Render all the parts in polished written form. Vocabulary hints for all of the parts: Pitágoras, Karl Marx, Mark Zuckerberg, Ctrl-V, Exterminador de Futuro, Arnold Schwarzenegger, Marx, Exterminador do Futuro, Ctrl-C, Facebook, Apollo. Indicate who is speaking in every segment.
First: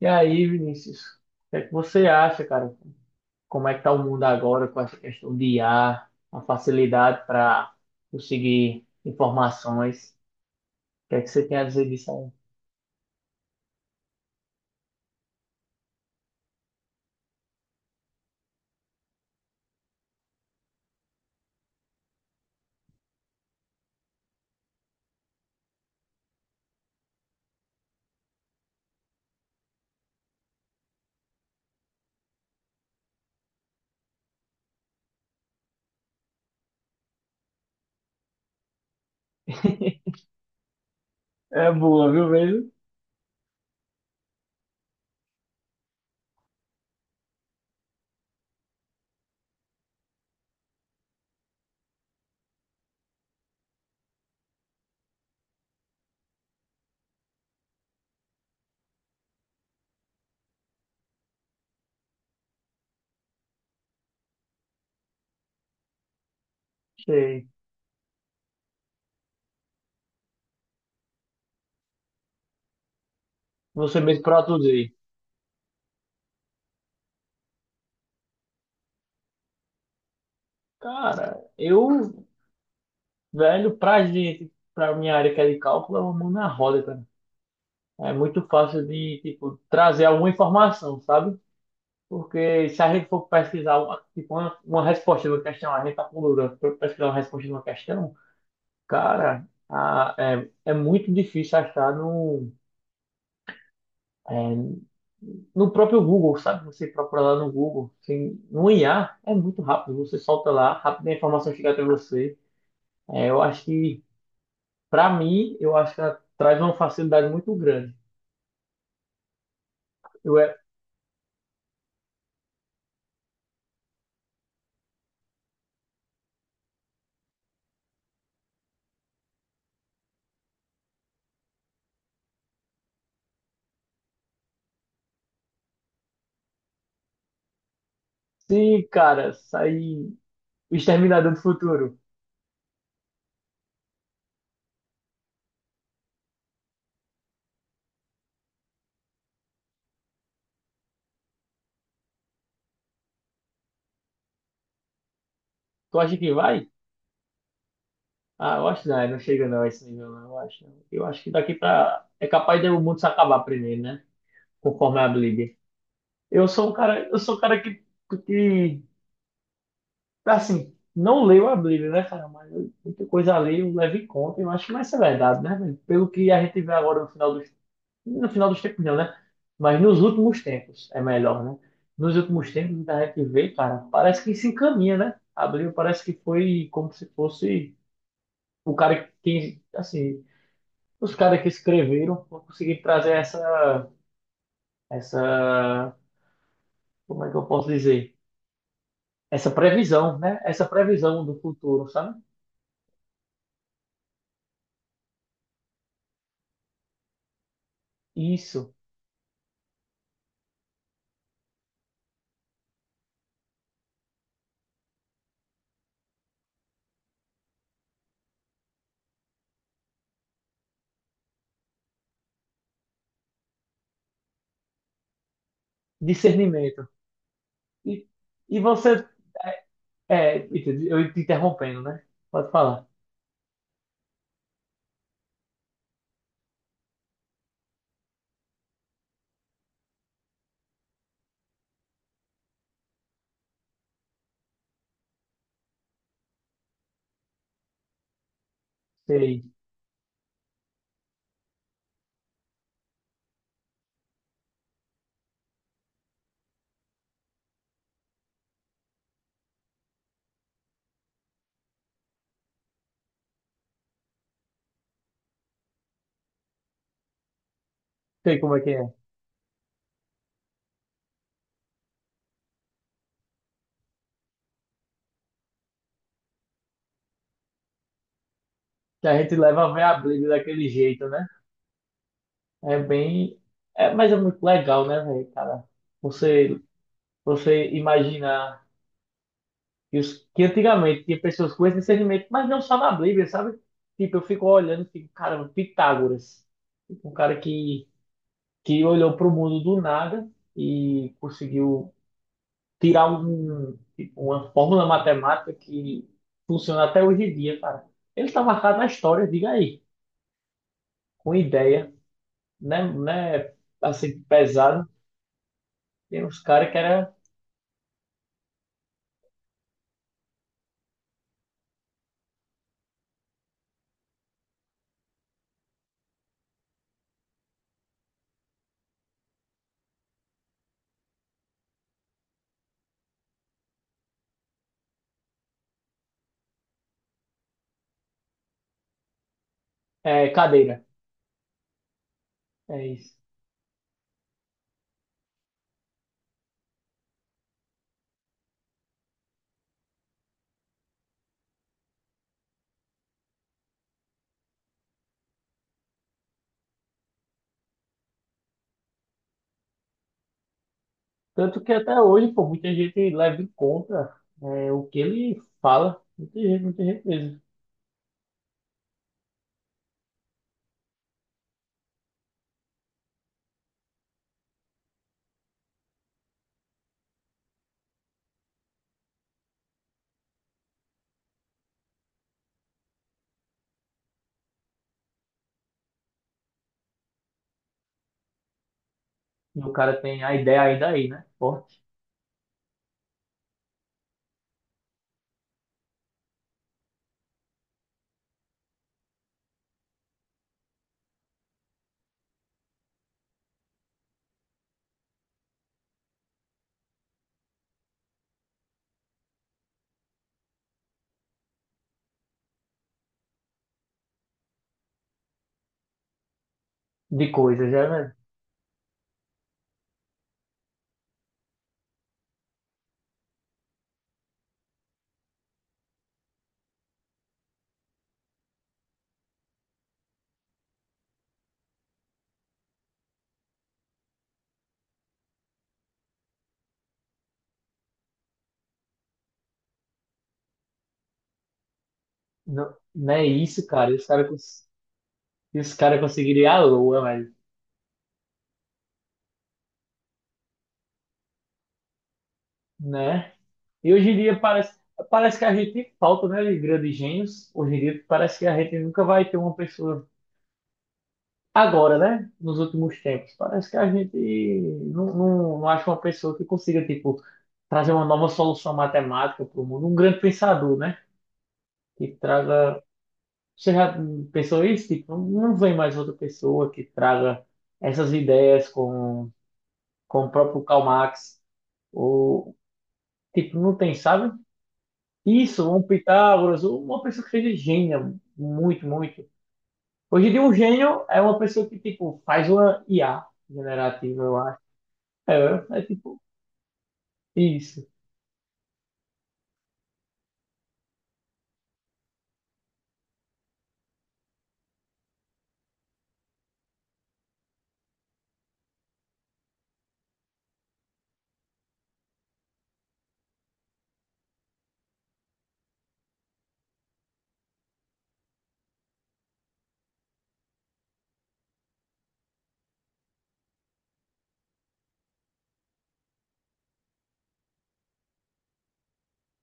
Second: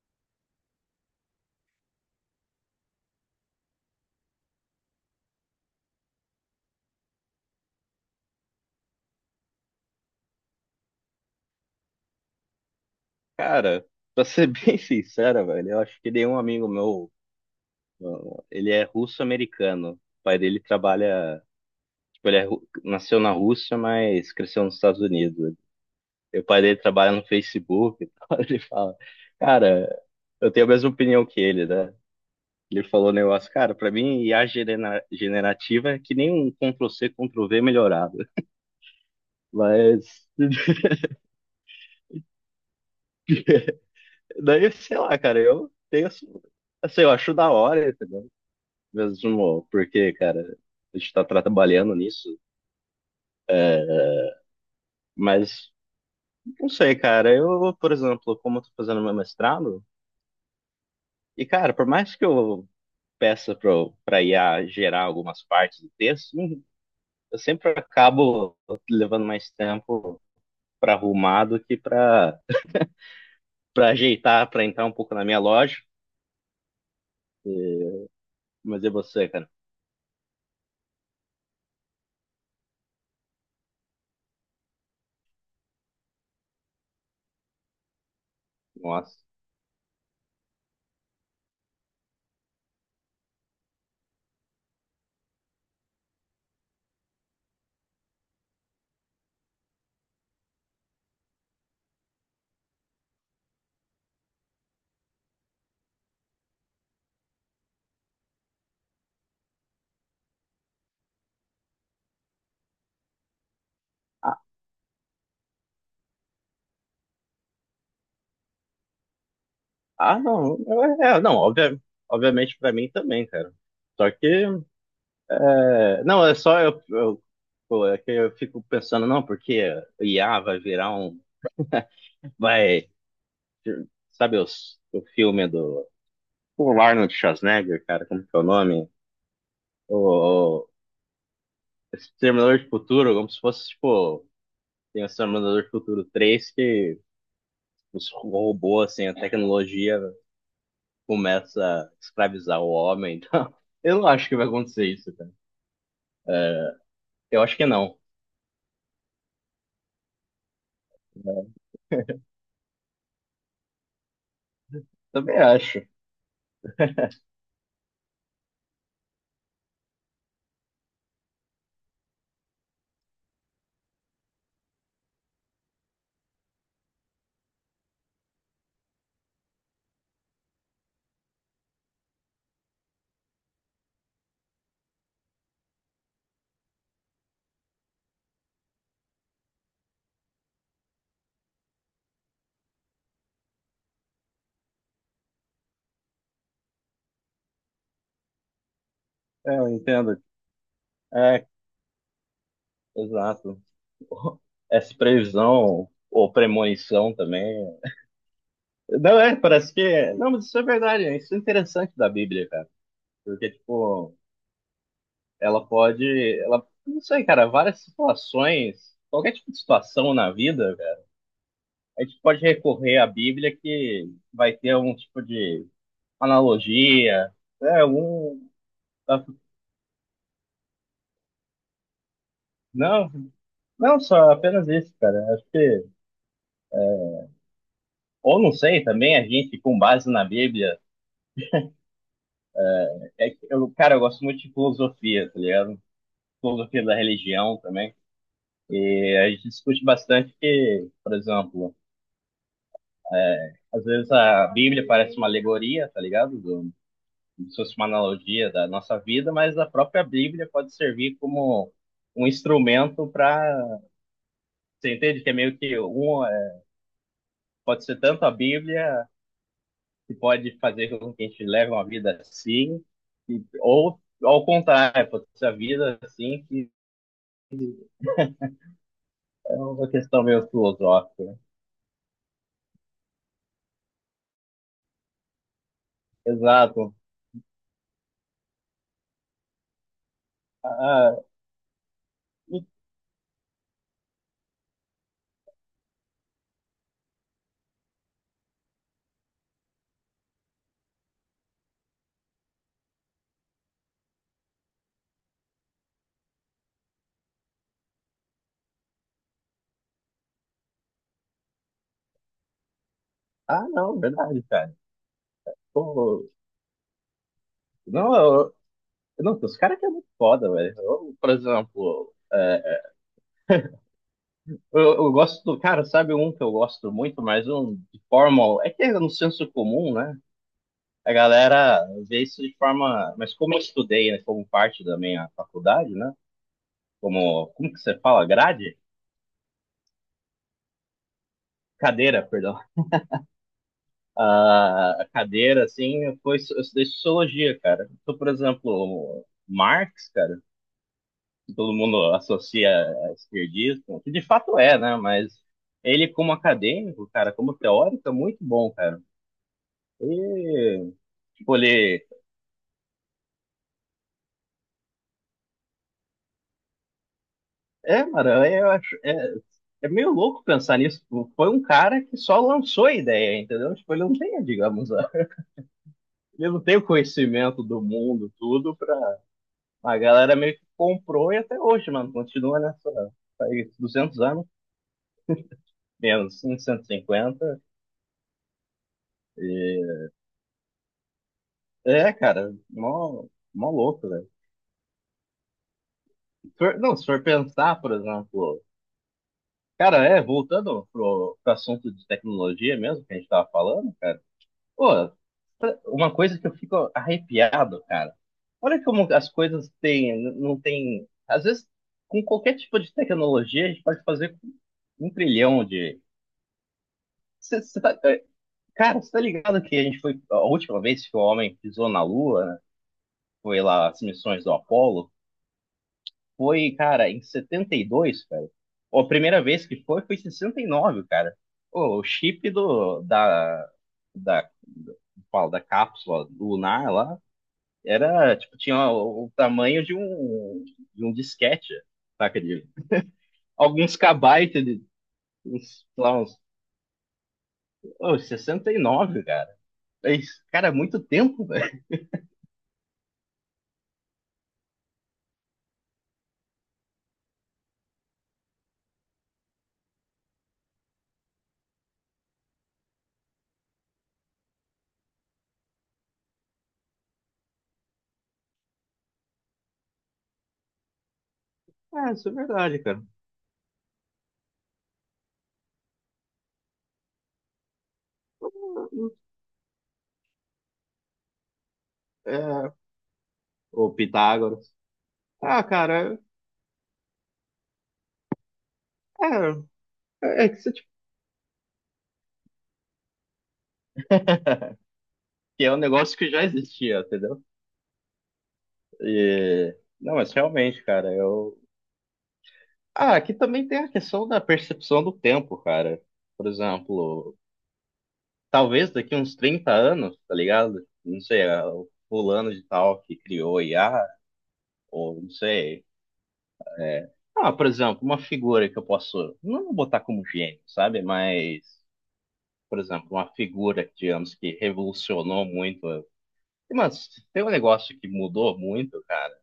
Speaker 1: E aí, Vinícius, o que é que você acha, cara? Como é que tá o mundo agora com essa questão de IA, a facilidade para conseguir informações? O que é que você tem a dizer disso
Speaker 2: Cara, pra ser bem sincera, velho, eu acho que nenhum amigo meu, ele é russo-americano. O pai dele trabalha, tipo, ele é, nasceu na Rússia, mas cresceu nos Estados Unidos. E o pai dele trabalha no Facebook e tal. Ele fala, cara, eu tenho a mesma opinião que ele, né? Ele falou um negócio, cara, pra mim I a generativa é que nem um Ctrl-C, Ctrl-V melhorado.
Speaker 1: aí?
Speaker 2: Mas,
Speaker 1: É boa, viu mesmo?
Speaker 2: daí, sei lá, cara, eu tenho, assim, eu acho da hora, mesmo, porque, cara, a gente tá trabalhando nisso, mas não sei, cara. Eu, por exemplo, como eu tô fazendo meu mestrado, e, cara, por mais que eu peça pra I a gerar algumas partes do texto, não- eu
Speaker 1: Sei.
Speaker 2: sempre acabo levando mais tempo pra arrumar do que pra
Speaker 1: Você mesmo
Speaker 2: ajeitar, pra entrar
Speaker 1: produzir.
Speaker 2: um pouco na minha lógica. Mas e você, cara?
Speaker 1: Cara, eu, velho, pra gente, pra minha área que é de cálculo, é uma mão na roda, cara. É muito fácil
Speaker 2: Nossa.
Speaker 1: de, tipo, trazer alguma informação, sabe? Porque se a gente for pesquisar uma, tipo, uma resposta de uma questão, a gente está com dúvida para pesquisar uma resposta de uma questão, cara, é, é muito difícil achar é, no próprio Google, sabe? Você procura lá no Google, assim, no IA é muito rápido, você solta lá, rápido a informação chega até você. É, eu acho
Speaker 2: Ah,
Speaker 1: para mim, eu acho que ela traz uma facilidade muito grande.
Speaker 2: ah,
Speaker 1: Eu é,
Speaker 2: não. É, é, não, obviamente pra mim também, cara. Só que. É, não, é só eu, pô, é que eu fico pensando, não, porque o IA vai virar um. Vai. Sabe o filme do. O Arnold Schwarzenegger, cara, como que é o
Speaker 1: se,
Speaker 2: nome?
Speaker 1: cara, sair
Speaker 2: O
Speaker 1: o Exterminador do Futuro,
Speaker 2: Exterminador de Futuro, como se fosse, tipo. Tem o Exterminador de Futuro 3 que os robôs, assim, a tecnologia começa a escravizar o homem. Então, eu não acho que vai acontecer isso, cara.
Speaker 1: tu acha que vai?
Speaker 2: Eu acho que não.
Speaker 1: Ah, eu acho que não, é, não chega não a esse nível, não, eu acho. Não. Eu acho que
Speaker 2: Né?
Speaker 1: daqui pra. É capaz de o mundo se acabar primeiro, né? Conforme a
Speaker 2: Também
Speaker 1: Bíblia.
Speaker 2: acho.
Speaker 1: Eu sou um cara que assim, não leio a Bíblia, né, cara? Mas eu- muita coisa ali eu levo em conta, eu acho que vai ser verdade, né, velho? Pelo que a gente vê agora no final dos. No final dos tempos não, né? Mas nos últimos tempos é melhor, né? Nos últimos tempos que a gente vê, cara, parece que se encaminha, né? A Bíblia parece que foi como se fosse o cara que, assim. Os caras que escreveram não conseguiram trazer essa, como é que eu posso dizer? Essa
Speaker 2: É, eu
Speaker 1: previsão,
Speaker 2: entendo.
Speaker 1: né? Essa previsão do
Speaker 2: É,
Speaker 1: futuro, sabe?
Speaker 2: exato. Essa previsão ou premonição também.
Speaker 1: Isso,
Speaker 2: Não é, parece que. É. Não, mas isso é verdade, né? Isso é interessante da Bíblia, cara. Porque, tipo, ela pode. Ela, não sei, cara, várias situações, qualquer tipo de situação na vida, cara, a gente pode recorrer à Bíblia que vai ter algum tipo de
Speaker 1: discernimento.
Speaker 2: analogia, é,
Speaker 1: E,
Speaker 2: algum.
Speaker 1: e você, é, é, Peter, eu te interrompendo, né? Pode falar.
Speaker 2: Não, não só apenas isso, cara. Acho que. Ou não sei, também a gente, com base na Bíblia. É que eu, cara, eu gosto muito de filosofia, tá ligado? Filosofia da religião também. E a
Speaker 1: Sei,
Speaker 2: gente discute bastante que, por exemplo, às vezes a Bíblia parece uma alegoria, tá ligado? Do, como se fosse uma analogia da nossa vida, mas a própria Bíblia pode servir como um instrumento para. Você entende que é meio que um. É, pode ser tanto a
Speaker 1: sei como é.
Speaker 2: Bíblia que pode fazer com que a gente leve uma vida assim, e, ou ao contrário, pode ser a vida assim, que
Speaker 1: Que a gente
Speaker 2: é
Speaker 1: leva a ver
Speaker 2: uma
Speaker 1: a
Speaker 2: questão
Speaker 1: Bíblia
Speaker 2: meio
Speaker 1: daquele jeito, né?
Speaker 2: filosófica.
Speaker 1: É bem. É, mas é muito legal, né, velho, cara? Você
Speaker 2: Exato.
Speaker 1: você imaginar que, os, que
Speaker 2: Ah,
Speaker 1: antigamente
Speaker 2: ah,
Speaker 1: tinha pessoas com esse discernimento, mas não só na Bíblia, sabe? Tipo, eu fico olhando e fico, caramba, Pitágoras. Tipo, um cara que olhou para o mundo do nada e conseguiu tirar um, tipo, uma fórmula matemática que funciona até hoje em dia, cara. Ele está marcado na história, diga aí, com ideia, né? Né,
Speaker 2: ah, não,
Speaker 1: assim,
Speaker 2: verdade, cara.
Speaker 1: pesado. Tem
Speaker 2: Pô,
Speaker 1: uns caras que era
Speaker 2: não, eu, não, os caras que é muito foda, velho. Eu, por exemplo, é, eu gosto do. Cara, sabe um que eu gosto muito, mas um de forma. É que é no senso comum, né? A galera vê isso de forma. Mas como eu estudei, né, como parte da minha faculdade, né? Como que você fala? Grade?
Speaker 1: é, cadeira.
Speaker 2: Cadeira, perdão.
Speaker 1: É isso.
Speaker 2: Ah, a cadeira, assim, foi, eu estudei sociologia, cara. Então, por exemplo, Marx, cara. Todo mundo associa a esquerdista, que de fato é, né? Mas ele, como acadêmico, cara, como teórico, é muito bom, cara. E, tipo,
Speaker 1: Tanto que até
Speaker 2: ele.
Speaker 1: hoje, pô, muita gente leva em conta é, o que ele fala. Muita gente mesmo.
Speaker 2: É, mano, eu acho. É meio louco pensar nisso. Foi um cara que só lançou a ideia, entendeu? Tipo, ele não tem, digamos, ele não tem o conhecimento do mundo, tudo, pra. A galera meio que comprou e até hoje, mano, continua nessa. Faz 200 anos, menos 150. E... cinquenta.
Speaker 1: E o cara
Speaker 2: E...
Speaker 1: tem a ideia ainda aí, né? Forte
Speaker 2: É, cara, mó louco, velho. Se for- Não, se for pensar, por exemplo, cara, é, voltando pro assunto de tecnologia mesmo que a gente tava falando, cara, pô, uma coisa que eu fico arrepiado, cara, olha como as coisas têm, não tem, às vezes, com qualquer tipo de tecnologia, a gente pode fazer um trilhão de,
Speaker 1: de
Speaker 2: Cê-
Speaker 1: coisa,
Speaker 2: cê
Speaker 1: já,
Speaker 2: tá-
Speaker 1: velho.
Speaker 2: é, cara, você tá ligado que a gente foi, a última vez que o homem pisou na Lua, né, foi lá as missões do Apollo, foi, cara, em 72, cara. Ó, a primeira vez que foi, foi em 69, cara. Ô, o chip do, da, da, fala, da cápsula lunar lá era, tipo, tinha o tamanho de um disquete, saca? De
Speaker 1: Não, não é isso, cara.
Speaker 2: alguns
Speaker 1: Esse cara,
Speaker 2: kbytes, de,
Speaker 1: esse
Speaker 2: uns,
Speaker 1: cara
Speaker 2: sei lá, uns,
Speaker 1: conseguiria a lua, velho.
Speaker 2: ô, 69 cara. É isso, cara, é muito tempo, velho.
Speaker 1: Né? E hoje em dia parece, parece que a gente falta, né, de grandes gênios. Hoje em dia parece que a gente nunca vai ter uma pessoa agora, né? Nos últimos tempos, parece que a gente não acha uma pessoa que consiga, tipo, trazer uma nova solução matemática para o mundo, um grande pensador, né? Que
Speaker 2: Ah, isso é verdade,
Speaker 1: traga.
Speaker 2: cara.
Speaker 1: Você já pensou isso? Tipo, não vem mais outra pessoa que traga essas ideias com o próprio Karl Marx, ou,
Speaker 2: É,
Speaker 1: tipo, não
Speaker 2: o
Speaker 1: tem, sabe?
Speaker 2: Pitágoras. Ah,
Speaker 1: Isso, um
Speaker 2: cara,
Speaker 1: Pitágoras, ou uma pessoa que seja gênio, muito, muito.
Speaker 2: é,
Speaker 1: Hoje em dia,
Speaker 2: é
Speaker 1: um
Speaker 2: que se
Speaker 1: gênio é uma pessoa que, tipo, faz uma IA generativa, é,
Speaker 2: que é um
Speaker 1: é
Speaker 2: negócio
Speaker 1: tipo,
Speaker 2: que já existia, entendeu?
Speaker 1: isso,
Speaker 2: E... não, mas realmente, cara, eu. Ah, aqui também tem a questão da percepção do tempo, cara. Por exemplo, talvez daqui uns 30 anos, tá ligado? Não sei, é o fulano de tal que criou I a IA, ou não sei. é, Ah, por exemplo, uma figura que eu posso. Não vou botar como gênio, sabe? Mas, por exemplo, uma figura, digamos, que revolucionou muito. Mas tem um negócio que mudou muito, cara.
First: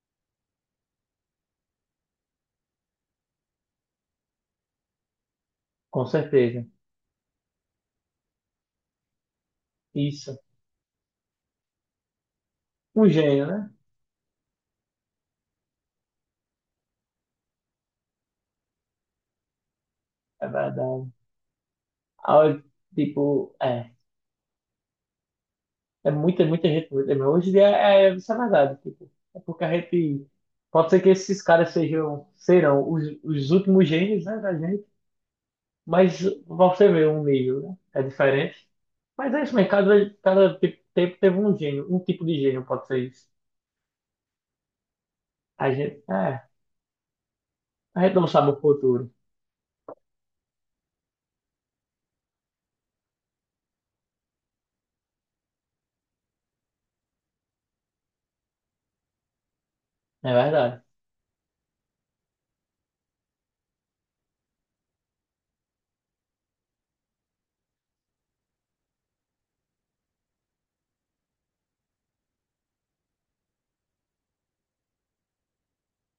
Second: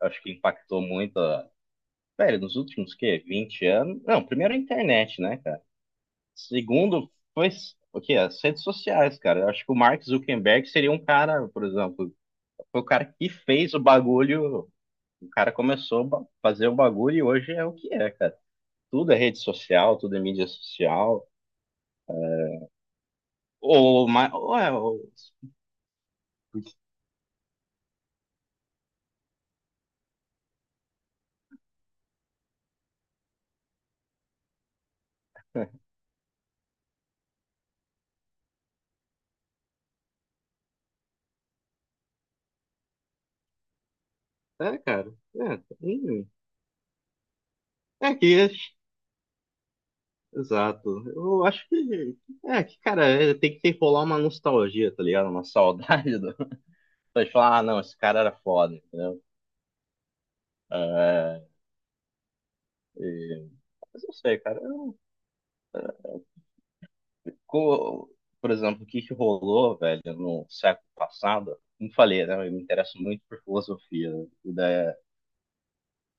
Speaker 2: Eu acho que impactou muito velho, nos últimos, que, 20 anos... Não, primeiro a internet, né, cara?
Speaker 1: com certeza.
Speaker 2: Segundo, foi o quê? As redes sociais, cara. Eu acho que o Mark
Speaker 1: Isso.
Speaker 2: Zuckerberg seria um cara, por exemplo, foi o cara
Speaker 1: Um
Speaker 2: que
Speaker 1: gênio, né?
Speaker 2: fez o bagulho, o cara começou a fazer o bagulho e hoje é o que é, cara. Tudo é rede social, tudo é mídia
Speaker 1: É verdade.
Speaker 2: social.
Speaker 1: A hora tipo, é.
Speaker 2: Ou, ou é,
Speaker 1: É muita, muita gente. Muita- mas hoje em dia é, é, isso é verdade. Tipo, é porque a gente. Pode ser que esses caras sejam, serão os últimos gênios, né, da gente, mas você vê um nível, né? É diferente. Mas é isso mesmo, cada te- tempo teve um gênio, um tipo de gênio, pode ser isso.
Speaker 2: é, cara. É,
Speaker 1: A gente, é, a
Speaker 2: é
Speaker 1: gente não sabe
Speaker 2: que,
Speaker 1: o futuro.
Speaker 2: exato. Eu acho que, é que, cara, é, tem que ter rolar uma nostalgia, tá ligado? Uma saudade. Então, falar ah, não, esse cara era foda, entendeu?
Speaker 1: É verdade.
Speaker 2: É, e- mas não sei, cara. Por exemplo, o que que rolou, velho, no século passado? Como falei, né? Eu me interesso muito por filosofia. Né, e da...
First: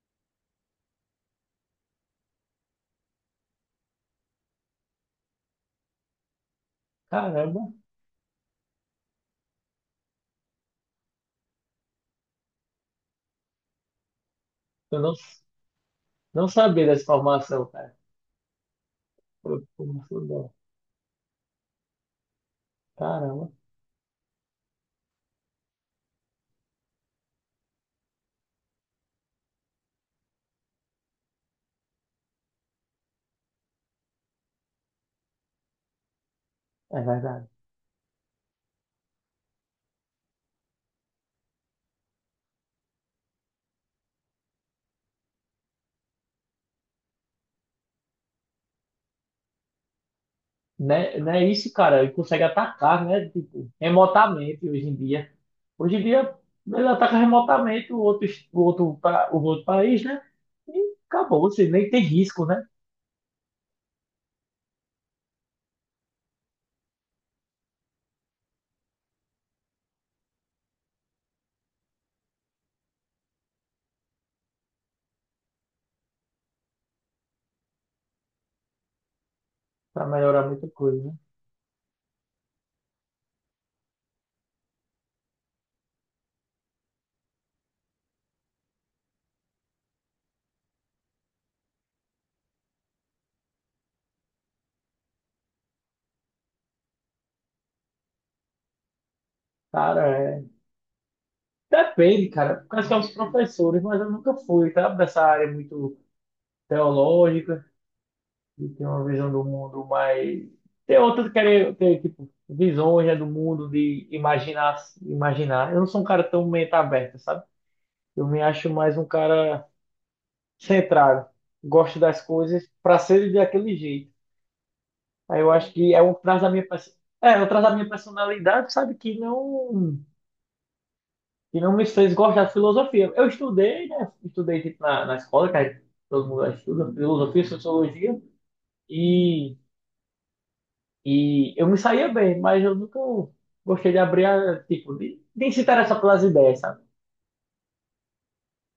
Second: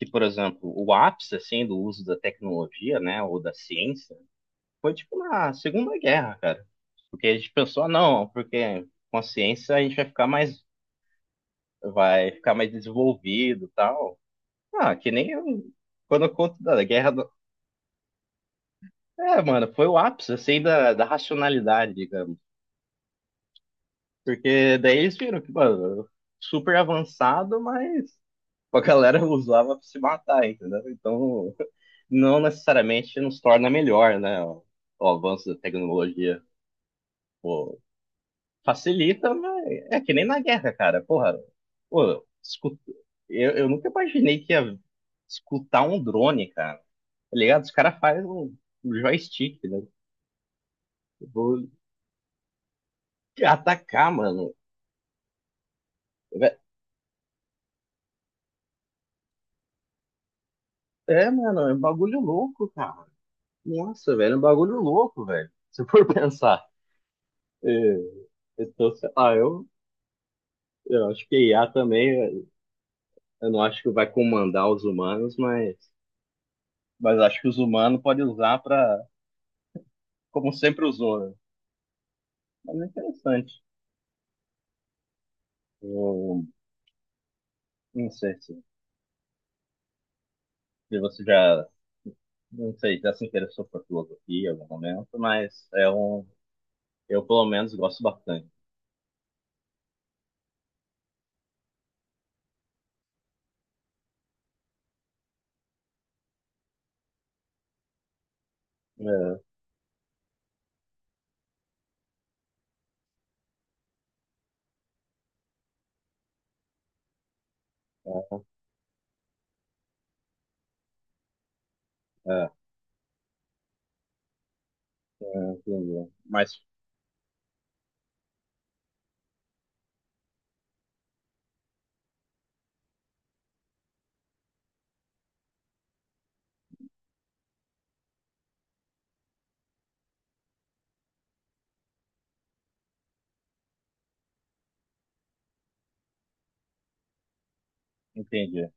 Speaker 2: Que, por exemplo, o ápice, assim, do uso da tecnologia, né? Ou da ciência, foi, tipo, na Segunda Guerra, cara. Porque a gente
Speaker 1: Caramba,
Speaker 2: pensou, ah, não, porque com a ciência a gente vai ficar mais, desenvolvido e tal. Ah,
Speaker 1: eu
Speaker 2: que
Speaker 1: não.
Speaker 2: nem eu, quando eu
Speaker 1: Não
Speaker 2: conto da
Speaker 1: sabia dessa
Speaker 2: guerra.
Speaker 1: informação, cara.
Speaker 2: É,
Speaker 1: Pô,
Speaker 2: mano, foi o
Speaker 1: informação
Speaker 2: ápice,
Speaker 1: boa.
Speaker 2: assim, da racionalidade, digamos.
Speaker 1: Caramba,
Speaker 2: Porque daí eles viram que, mano, super avançado, mas a galera usava pra se matar, entendeu? Então, não necessariamente nos torna melhor, né? O avanço da tecnologia,
Speaker 1: é verdade.
Speaker 2: pô, facilita, mas é que nem na guerra, cara. Porra, pô, eu nunca imaginei que ia escutar um drone, cara. Tá ligado? Os caras fazem um joystick, né?
Speaker 1: Né, né
Speaker 2: Vou
Speaker 1: isso, cara, ele consegue atacar, né? Tipo,
Speaker 2: atacar, mano.
Speaker 1: remotamente hoje em dia. Hoje em dia, ele ataca remotamente o outro, es- o outro, pa- o outro país, né? E
Speaker 2: É,
Speaker 1: acabou,
Speaker 2: mano,
Speaker 1: você
Speaker 2: é um
Speaker 1: nem tem
Speaker 2: bagulho
Speaker 1: risco, né?
Speaker 2: louco, cara. Nossa, velho, é um bagulho louco, velho. Se for pensar. É, então, sei lá, eu, acho que a IA também, eu não acho que vai comandar os humanos, mas acho que os humanos podem usar para,
Speaker 1: Pra melhorar
Speaker 2: como
Speaker 1: muita
Speaker 2: sempre
Speaker 1: coisa, né?
Speaker 2: usou, né? Mas é interessante. Eu não sei se você já, não sei, já se interessou por filosofia em algum momento, mas é um, eu pelo menos gosto bastante.
Speaker 1: Cara, é... Depende, cara. Porque são os professores, mas eu nunca fui, tá? Dessa área muito teológica. E tem uma visão
Speaker 2: É,
Speaker 1: do mundo mais. Tem outras que querem ter, tipo, visões, né, do mundo, de imaginar, imaginar. Eu não sou um cara tão mente aberta, sabe? Eu
Speaker 2: é,
Speaker 1: me acho mais um cara centrado. Gosto das
Speaker 2: é,
Speaker 1: coisas para ser daquele jeito. Aí eu
Speaker 2: é,
Speaker 1: acho que é
Speaker 2: entendi.
Speaker 1: um traz da
Speaker 2: Mas
Speaker 1: minha pers- é, eu traz da minha personalidade, sabe, que não me fez gostar de filosofia. Eu estudei, né? Estudei tipo, na escola, que aí todo mundo estuda filosofia, sociologia, E e eu me saía bem, mas eu nunca gostei de abrir, a, tipo, de se interessar pelas ideias, sabe?
Speaker 2: entendi.